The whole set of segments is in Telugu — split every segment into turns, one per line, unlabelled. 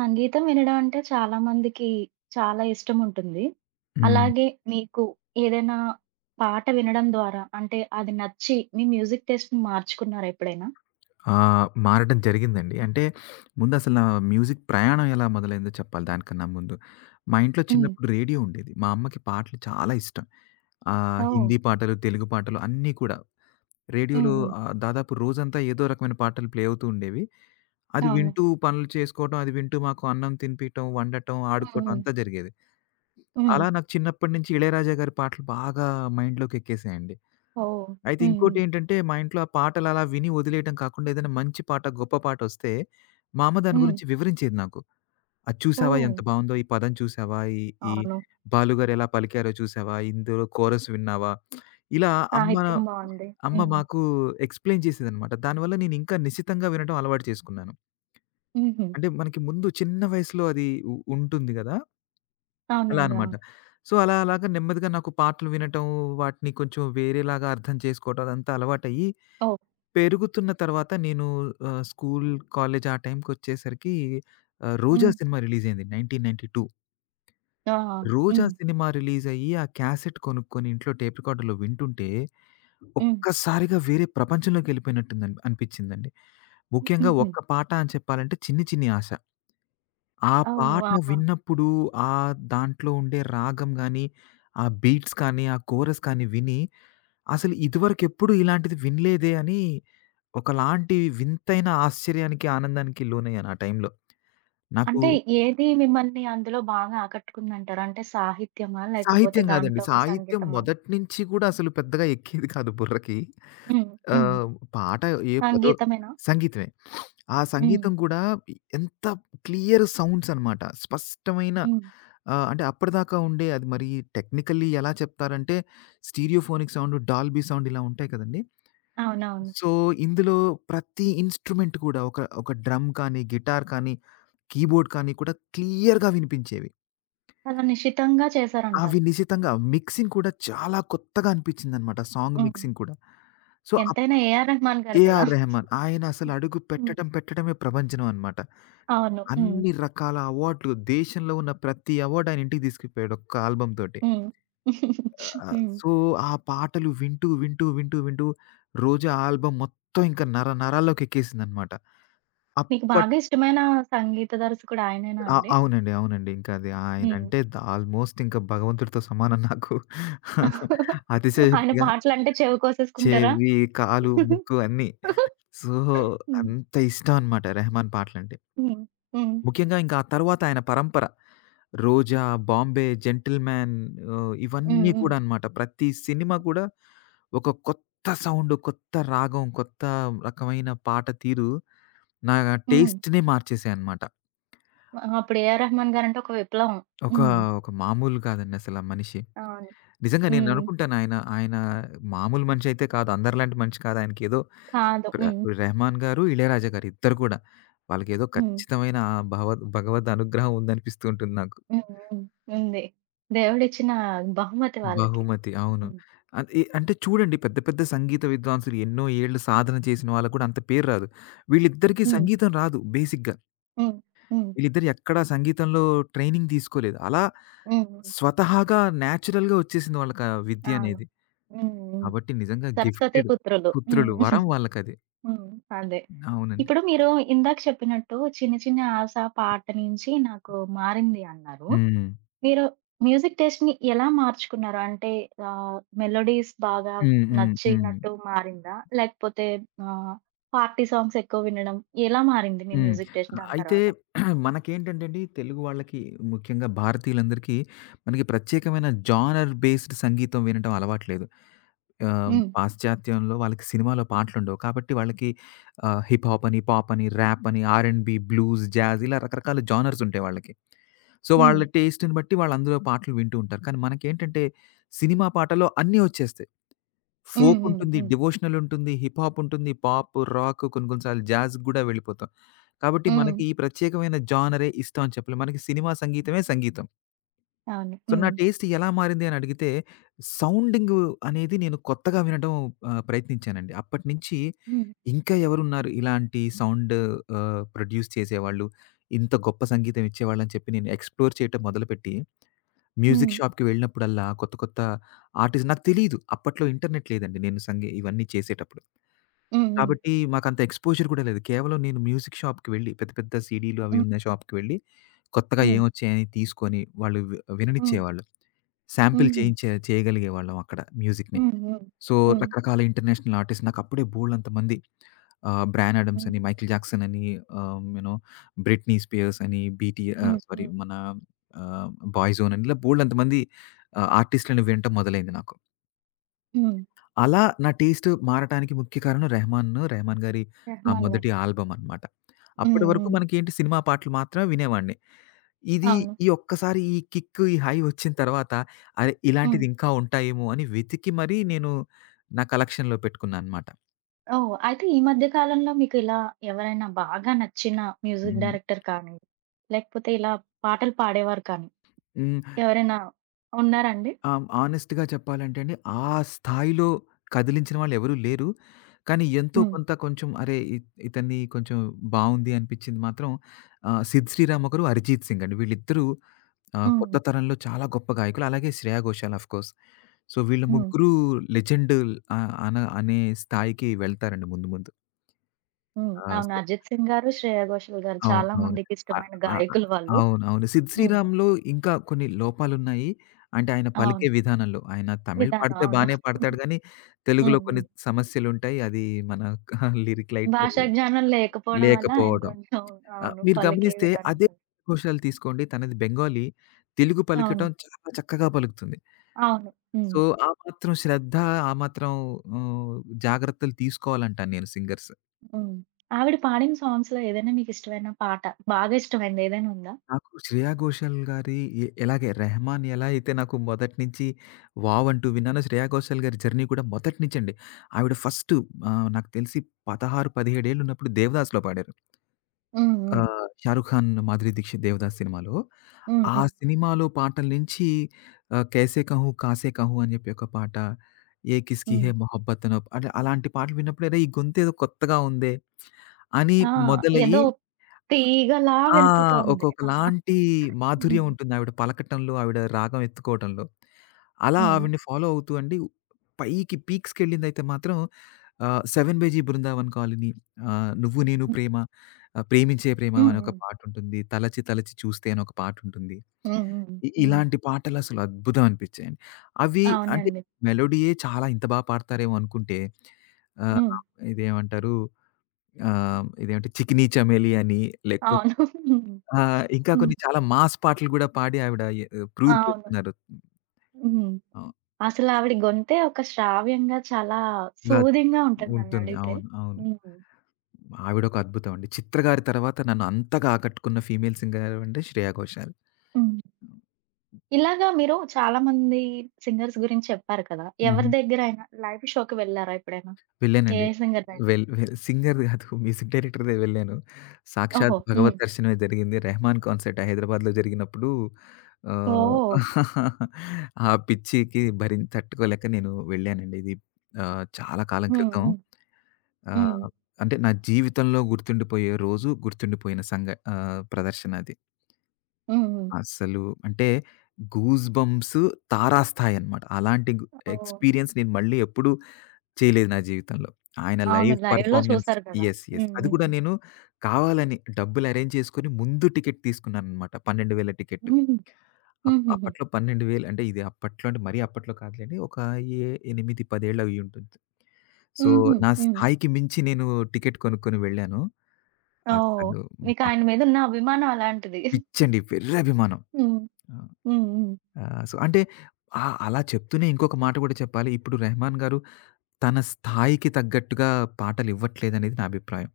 సంగీతం వినడం అంటే చాలా మందికి చాలా ఇష్టం ఉంటుంది.
హ్మ్.
అలాగే మీకు ఏదైనా పాట వినడం ద్వారా అంటే అది నచ్చి మీ మ్యూజిక్ టేస్ట్‌ని మార్చుకున్నారా ఎప్పుడైనా?
మారడం జరిగిందండి. అంటే ముందసల నా మ్యూజిక్ ప్రయాణం ఎలా మొదలైందో చెప్పాలి దానికన్నా ముందు. మా ఇంట్లో
హ్మ్.
చిన్నప్పుడు రేడియో ఉండేది. మా అమ్మకి పాటలు చాలా ఇష్టం.
ఓహ్!
హిందీ పాటలు, తెలుగు పాటలు అన్నీ కూడా.
హ్మ్.
రేడియోలో
హ్మ్.
దాదాపు రోజంతా ఏదో రకమైన పాటలు ప్లే అవుతూ ఉండేవి. అది
అవును.
వింటూ పనులు చేసుకోవటం, అది వింటూ మాకు అన్నం తినిపియటం, వండటం,
హ్మ్.
ఆడుకోవటం
హ్మ్.
అంతా జరిగేది.
హ్మ్.
అలా నాకు చిన్నప్పటి నుంచి ఇళయరాజా గారి పాటలు బాగా మైండ్‌లోకెక్కేసాయండి.
ఓహ్!
అయితే
హ్మ్. హ్మ్.
ఇంకోటేంటంటే, మా ఇంట్లో ఆ పాటలలా విని వదిలేయటం కాకుండా, ఏదైనా మంచి పాట, గొప్ప పాటొస్తే, మా అమ్మ దాని
హ్మ్.
గురించి వివరించేది నాకు. "అది చూసావా
ఓహ్!
ఎంత బావుందో? ఈ పదం చూసావా? ఈ ఈ
అవును.
బాలుగారు ఎలా పలికారో చూసావా? ఇందులో కోరస్ విన్నావా?" ఇలా అమ్మ,
సాహిత్యం బావుంది.
అమ్మ
హ్మ్.
మాకు ఎక్స్‌ప్లెయిన్ చేసేదనమాట. దానివల్ల నేనింకా నిశితంగా వినడం అలవాటు చేసుకున్నాను.
హుహు.
అంటే మనకి ముందు చిన్న వయసులో అది ఉంటుంది గదా! అలా
అవునండి.
అనమాట.
అవును.
సో, అలా అలాగా నెమ్మదిగా నాకు పాటలు వినటం, వాటిని కొంచెం వేరేలాగా అర్థం చేసుకోవటం అదంతా అలవాటయ్యి
ఓహ్!
పెరుగుతున్న తర్వాత నేను స్కూల్, కాలేజ్ ఆ టైంకొచ్చేసరికి 'రోజా'
హ్మ్.
సినిమా రిలీజయింది 1992.
ఆ!
'రోజా'
హ్మ్.
సినిమా రిలీజయ్యి ఆ క్యాసెట్ కొనుక్కొని ఇంట్లో టేప్ రికార్డర్‌లో వింటుంటే
హ్మ్.
ఒక్కసారిగా వేరే ప్రపంచంలోకెళ్ళిపోయినట్టుందన్ అనిపిచ్చిందండి. ముఖ్యంగా
హుహు.
ఒక్క పాట అని చెప్పాలంటే 'చిన్ని చిన్ని ఆశ.' ఆ
ఓహ్!
పాట
ఆ!
విన్నప్పుడు దాంట్లో ఉండే రాగం గానీ, ఆ బీట్స్ కానీ, ఆ కోరస్ కానీ విని అసలు ఇదివరకెప్పుడు ఇలాంటిది వినలేదే అని ఒకలాంటి వింతైన ఆశ్చర్యానికి, ఆనందానికి లోనయ్యాను ఆ టైంలో. నాకు
అంటే ఏది మిమ్మల్ని అందులో బాగా ఆకట్టుకుందంటారు? అంటే సాహిత్యమా? లేకపోతే
సాహిత్యం గాదండి.
దాంట్లో ఉన్న
సాహిత్యం
సంగీతమా?
మొదట్నించి గూడా అసలు పెద్దగా ఎక్కేది కాదు బుర్రకి.
హ్మ్. హ్మ్.
ఆహ్, పాట ఏ పదో
సంగీతమేనా?
సంగీతమే. ఆ
హ్మ్.
సంగీతం గూడా ఎంత క్లియర్ సౌండ్స్ అనమాట. స్పష్టమైన
హ్మ్.
అంటే అప్పటిదాకా ఉండే అది మరి టెక్నికల్లీ ఎలా చెప్తారంటే స్టీరియోఫోనిక్ సౌండ్, డాల్బీ సౌండ్ ఇలా ఉంటాయి కదండీ.
అవునవును.
సో, ఇందులో ప్రతి ఇన్‌స్ట్రుమెంట్ కూడా ఒక ఒక డ్రమ్ కానీ, గిటార్ కానీ కీబోర్డ్ కానీ కూడా క్లియర్‌గా వినిపించేవి.
చాలా నిశితంగా
అవి
చేశారంటారు.
నిశితంగా మిక్సింగ్ కూడా చాలా కొత్తగా అనిపించిందనమాట. సాంగ్
హ్మ్.
మిక్సింగ్ కూడా. సో,
ఎంతైనా ఏఆర్ రెహమాన్ గారు కదా!
ఏఆర్ రెహమాన్ ఆయన అసలు అడుగు
హ్మ్.
పెట్టడం పెట్టడమే ప్రపంచం అనమాట.
అవును. హ్మ్.
అన్ని రకాల అవార్డులు దేశంలో ఉన్న ప్రతి అవార్డ్ ఆయన ఇంటికి తీసుకుపోయాడు ఒక్క ఆల్బమ్ తోటి.
హ్మ్. హ్మ్.
సో, ఆ పాటలు వింటూ, వింటూ, వింటూ, వింటూ రోజా ఆల్బమ్ మొత్తం ఇంకా నర నరాల్లోకి ఎక్కేసిందనమాట.
మీకు
అప్పటి
బాగా ఇష్టమైన సంగీత దర్శకుడు ఆయనేనా
ఆ!
అండి?
అవునండి. అవునండి. ఇంకా అది
హ్మ్.
ఆయనంటే ఆల్‌మోస్ట్ ఇంకా భగవంతుడితో సమానం నాకు.
ఆయన
అతిశయోక్తిగా
పాటలంటే చెవి కోసేసుకుంటారా?
చెవి, కాలు, ముక్కు అన్నీ. సో,
హ్మ్.
అంత ఇష్టం అనమాట రెహమాన్ పాటలంటే.
హ్మ్. హ్మ్.
ముఖ్యంగా ఇంకా ఆ తర్వాత ఆయన పరంపర 'రోజా', 'బాంబే', 'జెంటిల్‌మ్యాన్'
హ్మ్.
ఇవన్నీ
హ్మ్.
కూడా అనమాట. ప్రతి సినిమా కూడా ఒక కొత్త సౌండ్, కొత్త రాగం, కొత్త రకమైన పాట తీరు నా
హ్మ్.
టేస్ట్‌నే మార్చేసాయన్నమాట.
ఆ! అప్పుడు ఏఆర్ రెహమాన్ గారంటే ఒక విప్లవం.
ఒక
హ్మ్.
ఒక మామూలు కాదండి అసల మనిషి.
అవును.
నిజంగా
హ్మ్.
నేననుకుంటాను ఆయన, ఆయన మామూలు మనిషైతే కాదు. అందరిలాంటి మనిషి కాదు. ఆయనకేదో
కాదు.
ప్ర
హ్మ్.
'రెహమాన్' గారు, 'ఇళయరాజా' గారు ఇద్దరు కూడా. వాళ్ళకేదో
హ్మ్.
ఖచ్చితమైన ఆ భగవద్ అనుగ్రహం ఉందనిపిస్తూ ఉంటుంది నాకు.
హ్మ్. హ్మ్. ఉంది. దేవుడిచ్చిన బహుమతి వాళ్ళకి.
'బహుమతి' అవును.
హ్మ్.
అద్ ఎ అంటే చూడండి పెద్ద పెద్ద సంగీత విద్వాంసులు ఎన్నో ఏళ్ళు సాధన చేసిన వాళ్ళకి కూడా అంత పేరు రాదు. వీళ్ళిద్దరికీ
హ్మ్.
సంగీతం రాదు బేసిక్‌గా.
హ్మ్. హ్మ్.
వీళ్ళిద్దరు ఎక్కడా సంగీతంలో ట్రైనింగ్ తీసుకోలేదు. అలా
హ్మ్. హ్మ్.
స్వతహాగా న్యాచురల్‌గా వచ్చేసింది వాళ్ళకి ఆ విద్య
అవును.
అనేది.
హ్మ్. హ్మ్.
కాబట్టి నిజంగా
సరస్వతి
గిఫ్టెడ్
పుత్రులు.
పుత్రులు. వరం
హ్మ్.
వాళ్ళకది.
హ్మ్. అదే.
అవునండి.
ఇప్పుడు మీరు ఇందాక చెప్పినట్టు చిన్న చిన్న ఆశ పాట నుంచి నాకు మారింది అన్నారు.
హ్మ్.
మీరు మ్యూజిక్ టేస్ట్‌ని ఎలా మార్చుకున్నారు? అంటే మెలోడీస్ బాగా
హ్మ్. హ్మ్. హ్మ్.
నచ్చినట్టు మారిందా? లేకపోతే ఆహ్, పార్టీ సాంగ్స్ ఎక్కువ వినడం ఎలా మారింది మీ
హ్మ్.
మ్యూజిక్ టేస్ట్ దాని
అయితే
తర్వాత?
మనకేంటంటే అండి తెలుగు వాళ్ళకి ముఖ్యంగా భారతీయులందరికీ మనకి ప్రత్యేకమైన జానర్ బేస్డ్ సంగీతం వినటం అలవాట్లేదు.
హ్మ్.
పాశ్చాత్యంలో వాళ్ళకి సినిమాలో పాటలుండవు. కాబట్టి వాళ్ళకి హిప్ హాప్ అని, పాప్ అని, ర్యాప్ అని, R and B, blues, jazz ఇలా రకరకాల జానర్స్ ఉంటాయి వాళ్ళకి. సో,
హ్మ్.
వాళ్ళ టేస్ట్‌ని బట్టి వాళ్ళు అందులో పాటలు వింటూ ఉంటారు. కానీ మనకేంటంటే సినిమా పాటలో అన్నీ వచ్చేస్తాయి.
హ్మ్.
ఫోక్
హ్మ్.
ఉంటుంది,
హ్మ్.
డివోషనల్ ఉంటుంది, హిప్ హాప్ ఉంటుంది, పాప్, రాక్ కొన్ని కొన్ని సార్లు జాజ్‌కి గూడా వెళ్ళిపోతాం. కాబట్టి
హ్మ్.
మనకి ఈ ప్రత్యేకమైన జానరే ఇష్టం అని చెప్పలేం. మనకి సినిమా సంగీతమే సంగీతం.
అవును.
సో, నా
హ్మ్.
టేస్ట్ ఎలా మారింది అని అడిగితే సౌండింగ్ అనేది నేను కొత్తగా వినడం ప్రయత్నించానండి. అప్పటినుంచి
హ్మ్.
ఇంకా ఎవరున్నారు ఇలాంటి సౌండ్ ప్రొడ్యూస్ చేసేవాళ్ళు, ఇంత గొప్ప సంగీతం ఇచ్చేవాళ్ళని చెప్పి నేను ఎక్స్‌ప్లోర్ చేయటం మొదలుపెట్టి
హ్మ్.
మ్యూజిక్ షాప్‌కి వెళ్ళినప్పుడల్లా కొత్త కొత్త ఆర్టిస్ట్ నాకు తెలీదు. అప్పట్లో ఇంటర్నెట్ లేదండి. నేను ఇవన్నీ చేసేటప్పుడు.
హ్మ్. హ్మ్.
కాబట్టి మాకంత ఎక్స్‌పోజర్ కూడా లేదు. కేవలం నేను మ్యూజిక్ షాప్‌కి వెళ్ళి పెద్ద పెద్ద సీడీలు అవి
హ్మ్.
ఉన్న షాప్‌కి వెళ్ళి కొత్తగా
హ్మ్.
ఏమొచ్చాయని తీసుకొని వాళ్ళు
హ్మ్.
విననిచ్చేవాళ్ళు. శాంపిల్
హుహు.
చేయగలిగేవాళ్ళం అక్కడ మ్యూజిక్‌ని.
హ్మ్.
సో,
హ్మ్.
రకరకాల ఇంటర్నేషనల్ ఆర్టిస్ట్ నాకప్పుడే బోలెడంతమంది బ్రాన్ ఆడమ్స్
హ్మ్.
అని, మైకిల్ జాక్సన్ అని, ఆహ్, యూ నో బ్రిట్నీ స్పియర్స్ అని,
హ్మ్. హ్మ్.
సారీ
హ్మ్.
మన ఆహ్, బాయ్‌జోన్ అని ఇలా బోలెడంతమంది ఆర్టిస్ట్‌లని వినటం మొదలైంది నాకు.
హ్మ్.
అలా నా టేస్ట్ మారటానికి ముఖ్య కారణం రెహమాన్. రెహమాన్ గారి ఆ
రెహమాన్ గారు.
మొదటి ఆల్బమ్ అన్నమాట.
హ్మ్.
అప్పటి వరకు
హ్మ్.
మనకేంటి సినిమా పాటలు మాత్రమే వినేవాడిని. ఇది
అవును.
ఈ ఒక్కసారి ఈ కిక్, ఈ హై వచ్చిన తర్వాత అరె!
హ్మ్.
ఇలాంటిది ఇంకా ఉంటాయేమో అని వెతికి మరీ నేను నా కలెక్షన్‌లో పెట్టుకున్నానన్నమాట.
ఓహ్! అయితే ఈ మధ్య కాలంలో మీకిలా ఎవరైనా బాగా నచ్చిన మ్యూజిక్
హ్మ్.
డైరెక్టర్ కానీ, లేకపోతే ఇలా పాటలు పాడేవారు కానీ
హ్మ్.
ఎవరైనా ఉన్నారండి?
హానెస్ట్‌గా చెప్పాలంటే అండి, ఆ స్థాయిలో కదిలించిన వాళ్ళెవరూ లేరు. కానీ ఎంతో
హ్మ్.
కొంత కొంచెం అరే! ఇతనిది కొంచెం బావుంది అనిపించింది మాత్రం సిద్ శ్రీరామ్ ఒకరు, అరిజిత్ సింగ్ అండి. వీళ్ళిద్దరూ ఆ!
హ్మ్.
కొత్త తరంలో చాలా గొప్ప గాయకులు. అలాగే Shreya Ghoshal of course. So, వీళ్ళ
హ్మ్.
ముగ్గురు లెజెండ్ ఆహ్, అన అనే స్థాయికి వెళ్తారండి ముందు ముందు.
హ్మ్.
ఆహ్, స్
అవును. 'అరిజిత్ సింగ్' గారు, 'శ్రేయ ఘోషల్' గారు
అవును.
చాలా
అవును.
మందికి
ఆహ్,
ఇష్టమైన
ఆహ్,
గాయకులు వాళ్ళు.
అవును. అవును. 'సిద్
హ్మ్.
శ్రీరామ్‌లో' ఇంకా కొన్ని లోపాలున్నాయి. అంటే ఆయన
అవును.
పలికే విధానంలో. ఆయన తమిళ్
విధానం.
పాడితే
అవును.
బానే పాడతాడు గానీ, తెలుగులో
హ్మ్.
కొన్ని
హ్మ్.
సమస్యలుంటాయి. అది మన లిరిక్ రైటర్
భాషా జ్ఞానం లేకపోవడం వల్ల ఆయన
లేకపోవడం.
కొంచెం అవును.
మీరు
పలికే
గమనిస్తే
విధానం
అదే
కొంచెం
ఘోషాల్ తీసుకోండి. తనది బెంగాలీ. తెలుగు
అవును.
పలకటం చాలా చక్కగా పలుకుతుంది.
అవును. హ్మ్.
సో, ఆ మాత్రం శ్రద్ధ, ఆ మాత్రం హ్మ్, జాగ్రత్తలు తీసుకోవాలంటాను నేను సింగర్స్.
హ్మ్. ఆవిడ పాడిన సాంగ్స్‌లో ఏదైనా మీకిష్టమైన పాట బాగా ఇష్టమైంది ఏదైనా ఉందా?
నాకు 'శ్రేయ ఘోషల్' గారి ఎలాగే 'రెహమాన్' ఎలా అయితే నాకు మొదటి నుంచి వావ్ అంటూ విన్నానో 'శ్రేయ ఘోషల్' గారి జర్నీ కూడా మొదటి నుంచండి. ఆవిడ ఫస్ట్ నాకు తెలిసి 16, 17 ఏళ్లున్నప్పుడు 'దేవదాస్‌లో' పాడారు.
హ్మ్.
ఆ!
హ్మ్.
'షారుఖ్ ఖాన్' 'మాధురి దీక్షిత్' 'దేవదాస్' సినిమాలో.
హ్మ్.
ఆ
హ్మ్.
సినిమాలో పాటల నుంచి 'కైసే కహూ కాసే కహూ' అని చెప్పి ఒక పాట, 'ఏ కిస్‌కీ
హ్మ్.
హై మొహబ్బత్' అనో అంటే అలాంటి పాటలు విన్నప్పుడు అరే! ఈ గొంతేదో కొత్తగా ఉందే అని
ఆ!
మొదలయ్యి
ఏదో తీగలా
ఆ!
వెళ్ళిపోతోంది. ఆ!
ఒక్కొక్కలాంటి మాధుర్యం
హ్మ్.
ఉంటుంది ఆవిడ పలకటంలో, ఆవిడ రాగం ఎత్తుకోవటంలో. అలా
హ్మ్.
ఆవిడని ఫాలో అవుతూ అండి పైకి పీక్స్‌కెళ్ళిందైతే మాత్రం 'seven by G Brindavan colony', 'Nuvvu Nenu
హ్మ్.
ప్రేమ', 'ప్రేమించే ప్రేమ'
హ్మ్.
అని ఒక
హ్మ్.
పాటుంటుంది. 'తలచి తలచి చూస్తే' అని ఒక పాటుంటుంది.
హ్మ్. హ్మ్. హ్మ్.
ఇలాంటి పాటలసలు అద్భుతం అనిపిచ్చాయండి. అవి అంటే
అవునండి.
మెలోడీయే చాలా ఇంత పాడతారేమో అనుకుంటే ఆహ్,
హ్మ్.
ఇదేమంటారు ఇదేంటి 'చికినీ చమేలి' అని లేకపోతే
అవును. హ్మ్.
ఆ! ఇంకా
హ్మ్.
కొన్ని చాలా మాస్ పాటలు గూడా పాడి ఆవిడ ప్రూవ్
అవును.
చేస్తున్నారు.
హ్మ్.
అవును.
అసలావిడ గొంతే ఒక శ్రావ్యంగా చాలా
ఇలా
సూదింగ్‌గా ఉంటుంది
ఉంటుంది.
నన్నడిగితే.
అవును. అవును.
హ్మ్.
ఆవిడొక అద్భుతం అండి. 'చిత్ర' గారి తర్వాత నన్ను అంతగా ఆకట్టుకున్న ఫీమేల్ సింగర్ ఎవరంటే 'శ్రేయ ఘోషాల్.'
హ్మ్. ఇలాగా మీరు చాలా మంది సింగర్స్ గురించి చెప్పారు కదా!
హుహు.
ఎవరి దగ్గరైనా లైవ్ షోకి వెళ్లారా ఎప్పుడైనా? ఏ
వెళ్ళానండి.
సింగర్‌దైనా?
వెల్ వెల్ సింగర్ కాదు మ్యూజిక్ డైరెక్టర్‌దే వెళ్ళాను. సాక్షాత్
ఓహో! హ్మ్.
భగవత్ దర్శనమే జరిగింది. 'రెహమాన్' కాన్సర్ట్ హైదరాబాద్‌లో జరిగినప్పుడు
ఓహ్!
ఆహ్, ఆ పిచ్చికి భరిం తట్టుకోలేక నేను వెళ్ళానండి. ఇది చాలా కాలం
హ్మ్.
క్రితం.
హ్మ్. హ్మ్.
ఆహ్, అంటే నా జీవితంలో గుర్తుండిపోయే రోజు, గుర్తుండిపోయిన ప్రదర్శన అది.
హ్మ్. హ్మ్.
అస్సలు అంటే గూస్ బంప్స్ తారాస్థాయి అన్నమాట. అలాంటి
ఓహ్!
ఎక్స్‌పీరియన్స్ నేను మళ్ళీ ఎప్పుడూ చేయలేదు నా జీవితంలో. ఆయన
అవును.
లైవ్
లైవ్‌లో
పెర్ఫార్మన్స్
చూసారు కదా!
యెస్. యెస్.
హ్మ్.
అది కూడా
హ్మ్.
నేను కావాలని డబ్బులు అరేంజ్ చేసుకొని ముందు టికెట్ తీసుకున్నానన్నమాట. 12,000 టికెట్.
హుహు.
అప్
హుహుహు.
అప్పట్లో 12,000 అంటే ఇది అప్పట్లో అంటే మరీ అప్పట్లో కాదులెండి. ఒక ఏ 8, 10 ఏళ్ళు అయ్యుంటుంది. సో,
హుహు.
నా
హ్మ్.
స్థాయికి మించి నేను టికెట్ కొనుక్కొని వెళ్ళాను.
ఓహ్!
అసలు మా
మీకాయన మీదున్న అభిమానం అలాంటిది.
పిచ్చండి వెర్రి అభిమానం.
హ్మ్.
ఆ!
హ్మ్. హ్మ్.
ఆ! సో, అంటే అలా చెప్తూనే ఇంకొక మాట గూడా చెప్పాలి. ఇప్పుడు రెహమాన్ గారు తన స్థాయికి తగ్గట్టుగా పాటలివ్వట్లేదనేది నా అభిప్రాయం.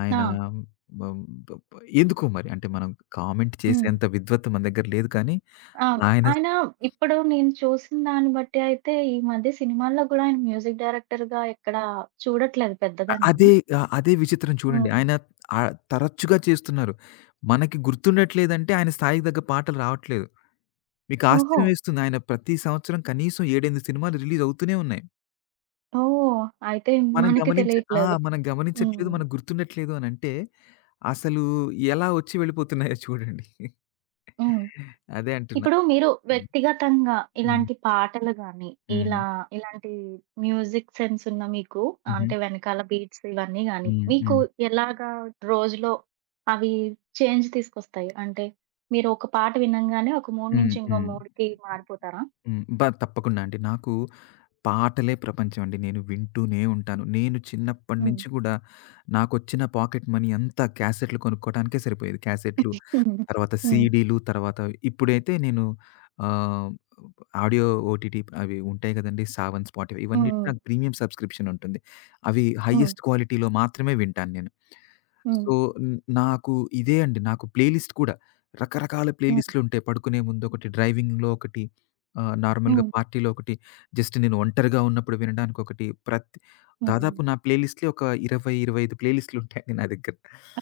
ఆయన
ఆ!
బ బ బ ఎందుకో మరి అంటే మనం కామెంట్
హ్మ్.
చేసేంత విద్వత్తు మన దగ్గర లేదు కానీ
అవును.
ఆయన
ఆయన ఇప్పుడు నేను చూసిన దాన్ని బట్టి అయితే ఈ మధ్య సినిమాల్లో గూడా ఆయన మ్యూజిక్ డైరెక్టర్‌గా ఎక్కడ చూడట్లేదు పెద్దగా నేను.
అదే అదే విచిత్రం చూడండి.
హ్మ్.
ఆయన తరచుగా చేస్తున్నారు. మనకి గుర్తుండట్లేదంటే ఆయన స్థాయికి తగ్గ పాటలు రావట్లేదు. మీకు
ఓహో!
ఆశ్చర్యం వేస్తుంది. ఆయన ప్రతి సంవత్సరం కనీసం 7, 8 సినిమాలు రిలీజ్ అవుతూనే ఉన్నాయి.
ఓహ్! అయితే
మనం
మనకి
గమనించ ఆ!
తెలియట్లేదు.
మనం గమనించట్లేదు.
హ్మ్.
మనకు గుర్తుండట్లేదు అనంటే అసలు ఎలా ఒచ్చి వెళ్ళిపోతున్నాయో చూడండి.
హ్మ్.
అదే అంటున్నా.
ఇప్పుడు మీరు
హ్మ్.
వ్యక్తిగతంగా
హ్మ్.
ఇలాంటి పాటలు గాని,
హ్మ్.
ఇలా ఇలాంటి మ్యూజిక్ సెన్స్ ఉన్న మీకు
హుహు.
అంటే వెనకాల బీట్స్ ఇవన్నీ గాని,
హ్మ్.
మీకు
హ్మ్.
ఎలాగా రోజులో అవి చేంజ్ తీసుకొస్తాయి? అంటే మీరు ఒక పాట వినంగానే ఒక మూడ్
హ్మ్.
నుంచి ఇంకో
హ్మ్.
మూడ్‌కి మారిపోతారా?
హ్మ్. తప్పకుండా అండి. నాకు పాటలే ప్రపంచం అండి. నేను వింటూనే ఉంటాను. నేను చిన్నప్పటి
హ్మ్.
నుంచి కూడా నాకొచ్చిన పాకెట్ మనీ అంతా క్యాసెట్‌లు కొనుక్కోవడానికే సరిపోయేది. క్యాసెట్‌లు
హ్మ్.
తర్వాత
హ్మ్.
సీడీలు, తర్వాత ఇప్పుడైతే నేను ఆహ్, ఆడియో ఓటీటీ అవి ఉంటాయి గదండీ! సావన్, స్పాటిఫై ఇవన్నిటికి
హ్మ్.
నాకు ప్రీమియం సబ్స్క్రిప్షన్ ఉంటుంది. అవి
హ్మ్.
హైయెస్ట్ క్వాలిటీలో మాత్రమే వింటాను నేను. సో, నాకు ఇదే అండి. నాకు ప్లేలిస్ట్ కూడా రకరకాల
హ్మ్.
ప్లేలిస్ట్‌లు ఉంటాయి. పడుకునే ముందు ఒకటి, డ్రైవింగ్‌లో ఒకటి, నార్మల్‌గా
హ్మ్.
పార్టీలో ఒకటి, జస్ట్ నేను ఒంటరిగా ఉన్నప్పుడు వినడానికి ఒకటి, ప్రతి
హ్మ్.
దాదాపు నా ప్లేలిస్ట్‌లే ఒక 20, 25 ప్లేలిస్ట్‌లు ఉంటాయండి నా దగ్గర.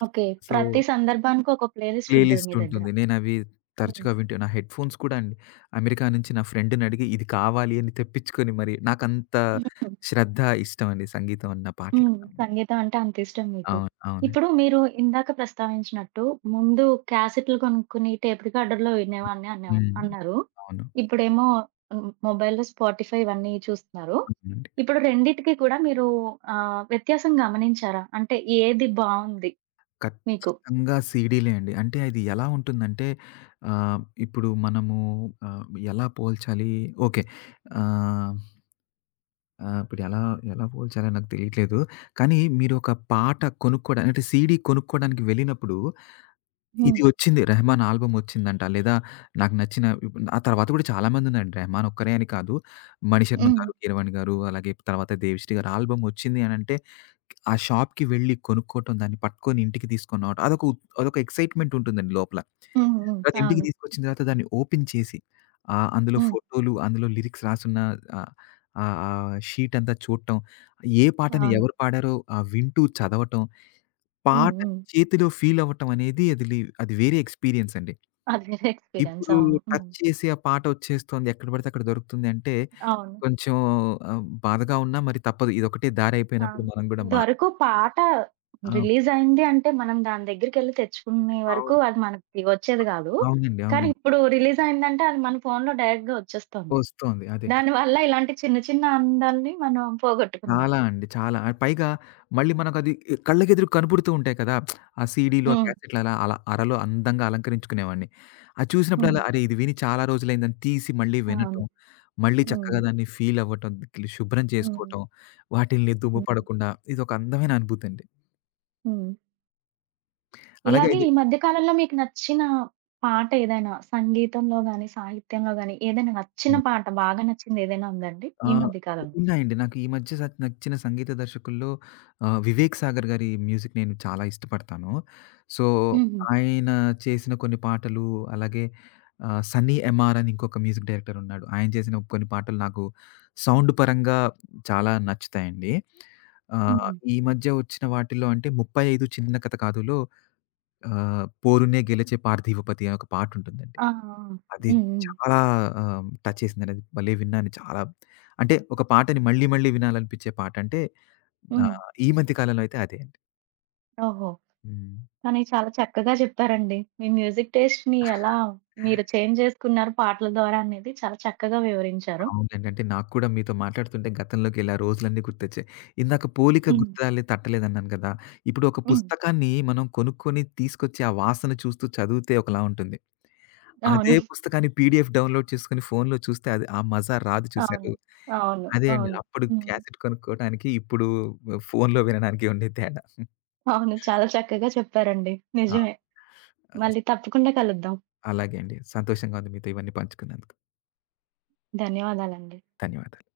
ఓకే.
సో
ప్రతి సందర్భానికి ఒక ప్లేలిస్ట్ ఉంటది
ప్లేలిస్ట్
మీ దగ్గర.
ఉంటుంది. నేనవి తరచుగా వింటూ నా హెడ్‌ఫోన్స్ కూడా అండి. అమెరికా నుంచి నా ఫ్రెండ్‌నడిగి ఇది కావాలి అని తెప్పించుకొని మరి నాకంత
హ్మ్.
శ్రద్ధ, ఇష్టమండి సంగీతం అన్న
హ్మ్.
పాటలన్నా.
సంగీతం అంటే అంత ఇష్టం మీకు.
అవును. అవునండి.
ఇప్పుడు మీరు ఇందాక ప్రస్తావించినట్టు ముందు క్యాసెట్లు కొనుక్కుని టేప్ రికార్డర్‌లో వినేవాడిని అనేవా
హ్మ్.
అన్నారు.
అవును.
ఇప్పుడేమో హ్మ్. మొబైల్‌లో స్పాటిఫై ఇవన్నీ చూస్తున్నారు.
అవునండి.
ఇప్పుడు రెండిటికి కూడా మీరు వ్యత్యాసం గమనించారా? అంటే ఏది బావుంది మీకు?
ఖచ్చితంగా సీడీలే అండి. అంటే అది ఎలా ఉంటుందంటే ఇప్పుడు మనము ఆహ్, ఎలా పోల్చాలి? ఓకే. ఆహ్, ఆహ్, ఇప్పుడు ఎలా ఎలా పోల్చాలో నాకు తెలియట్లేదు. కానీ మీరొక పాట కొనుక్కోవడానికి అంటే సీడీ కొనుక్కోవడానికి వెళ్ళినప్పుడు
హ్మ్.
ఇది వచ్చింది. 'రెహమాన్' ఆల్బమ్ వచ్చిందంట. లేదా నాకు నచ్చిన ఇప్పుడు ఆ తర్వాత కూడా చాలామందున్నారండి. 'రెహమాన్' ఒక్కరే అని కాదు. మణిశర్మ
హ్మ్.
గారు, కీరవాణి గారు అలాగే తర్వాత దేవిశ్రీ గారు ఆల్బమ్ వచ్చింది అనంటే ఆ షాప్‌కి వెళ్లి కొనుక్కోవటం, దాన్ని పట్టుకొని ఇంటికి తీసుకొని రావటం అదొక ఎక్సైట్‌మెంట్ ఉంటుందండి లోపల.
హ్మ్. హ్మ్.
తర్వాత ఇంటికి
అవును.
తీసుకొచ్చిన తర్వాత దాన్ని ఓపెన్ చేసి అందులో
హ్మ్.
ఫోటోలు, అందులో లిరిక్స్ రాసున్న ఆహ్, ఆహ్, ఆ షీట్ అంతా చూడటం, ఏ పాటని
అవును.
ఎవరు పాడారో వింటూ చదవటం,
హ్మ్.
పాట
హ్మ్.
చేతిలో ఫీల్ అవ్వటం అనేది అది వేరే ఎక్స్‌పీరియన్స్ అండి.
అదే ఎక్స్‌పీరియన్స్.
ఇప్పుడు
అవును.
టచ్
హ్మ్.
చేసి ఆ పాటొచ్చేస్తోంది. ఎక్కడ పడితే అక్కడ దొరుకుతుంది అంటే
అవును.
కొంచెం బాధగా ఉన్నా మరి తప్పదు. ఇదొకటే
ఆ!
దారైపోయినప్పుడు మనం గూడా మా
ఇంతవరకు పాట
ఆ!
రిలీజయింది అంటే, మనం దాని దగ్గరికెళ్లి తెచ్చుకునే వరకు
అవును.
అది మనకి వచ్చేది గాదు.
అవునండి.
కానీ
అవునండి.
ఇప్పుడు రిలీజయిందంటే, అది మన ఫోన్‌లో డైరెక్ట్‌గా వచ్చేస్తుంది.
వస్తోంది. అదే.
దానివల్ల ఇలాంటి చిన్న చిన్న అందాల్ని మనం పోగొట్టుకున్నాం.
చాలా అండి. చాలా. ఆ, పైగా మళ్ళీ మనకది కళ్ళకెదురుగా కనపడుతూ ఉంటాయి కదా! ఆ సీడీలు, ఆ
హ్మ్.
క్యాసెట్లు అలా అలా అరలో అందంగా అలంకరించుకునేవాడిని. అది
హ్మ్.
చూసినప్పుడల్లా అరే! ఇది విని చాలా రోజులైందని తీసి మళ్ళీ
అవును.
వినటం, మళ్ళీ
హ్మ్.
చక్కగా దాన్ని ఫీల్ అవ్వటం, శుభ్రం
హ్మ్.
చేసుకోవటం, వాటిల్ని దుమ్ము
హ్మ్.
పడకుండా ఇదొక అందమైన అనుభూతండి.
హ్మ్.
అలాగే
ఇలాగే
ఇది
ఈ మధ్య కాలంలో మీకు నచ్చిన పాట ఏదైనా సంగీతంలో గాని, సాహిత్యంలో గాని ఏదైనా నచ్చిన
హ్మ్.
పాట బాగా నచ్చిందేదైనా ఉందండి
ఆ!
ఈ మధ్య కాలంలో?
ఉన్నాయండి. నాకు ఈ మధ్య నచ్చిన సంగీత దర్శకుల్లో 'వివేక్ సాగర్' గారి మ్యూజిక్ నేను చాలా ఇష్టపడతాను. సో,
హుహు.
ఆయన చేసిన కొన్ని పాటలు అలాగే 'సన్నీ ఎంఆర్' అని ఇంకొక మ్యూజిక్ డైరెక్టర్ ఉన్నాడు. ఆయన చేసిన కొన్ని పాటలు నాకు సౌండ్ పరంగా చాలా నచ్చుతాయండి. ఆహ్,
హుహు.
ఈ మధ్య వచ్చిన వాటిలో అంటే 35 చిన్న కథ కాదులో 'పోరునే గెలిచే పార్థివపతి' అనే ఒక పాటుంటుందండి.
ఆ! ఆ!
అది
హ్మ్. హ్మ్.
చాలా టచ్ చేసిందండి. అది భలే విన్నాను చాలా. అంటే ఒక పాటని మళ్ళీ మళ్ళీ వినాలనిపించే పాట అంటే
హ్మ్.
ఈ మధ్య కాలంలో అయితే అదే అండి.
ఓహో!
హ్మ్.
కానీ చాలా చక్కగా చెప్పారండి. మీ మ్యూజిక్ టేస్ట్‌ని ఎలా మీరు చేంజ్ చేసుకున్నారు పాటల ద్వారా అనేది చాలా చక్కగా వివరించారు.
అవునండి. అంటే నాకు కూడా మీతో మాట్లాడుతుంటే గతంలోకి ఇలా రోజులన్నీ గుర్తొచ్చాయి. ఇందాక పోలిక
హ్మ్.
గుర్తురాలే తట్టలేదన్నాను కదా! ఇప్పుడు ఒక
హ్మ్.
పుస్తకాన్ని మనం కొనుక్కొని తీసుకొచ్చి ఆ వాసన చూస్తూ చదివితే ఒకలా ఉంటుంది. అదే
అవును.
పుస్తకాన్ని పీడీఎఫ్ డౌన్‌లోడ్ చేసుకొని ఫోన్‌లో చూస్తే అది ఆ మజా రాదు చూసారు.
అవును. అవును.
అదే అండి.
అవును.
అప్పుడు
హ్మ్.
క్యాసెట్ కొనుక్కోవడానికి, ఇప్పుడు ఫోన్‌లో వినడానికి ఉండే తేడా.
అవును. చాలా చక్కగా చెప్పారండి.
ఆ!
నిజమే. మళ్ళీ తప్పకుండా కలుద్దాం.
అలాగే అండి. సంతోషంగా ఉంది మీతో ఇవన్నీ పంచుకున్నందుకు.
ధన్యవాదాలండి.
ధన్యవాదాలు.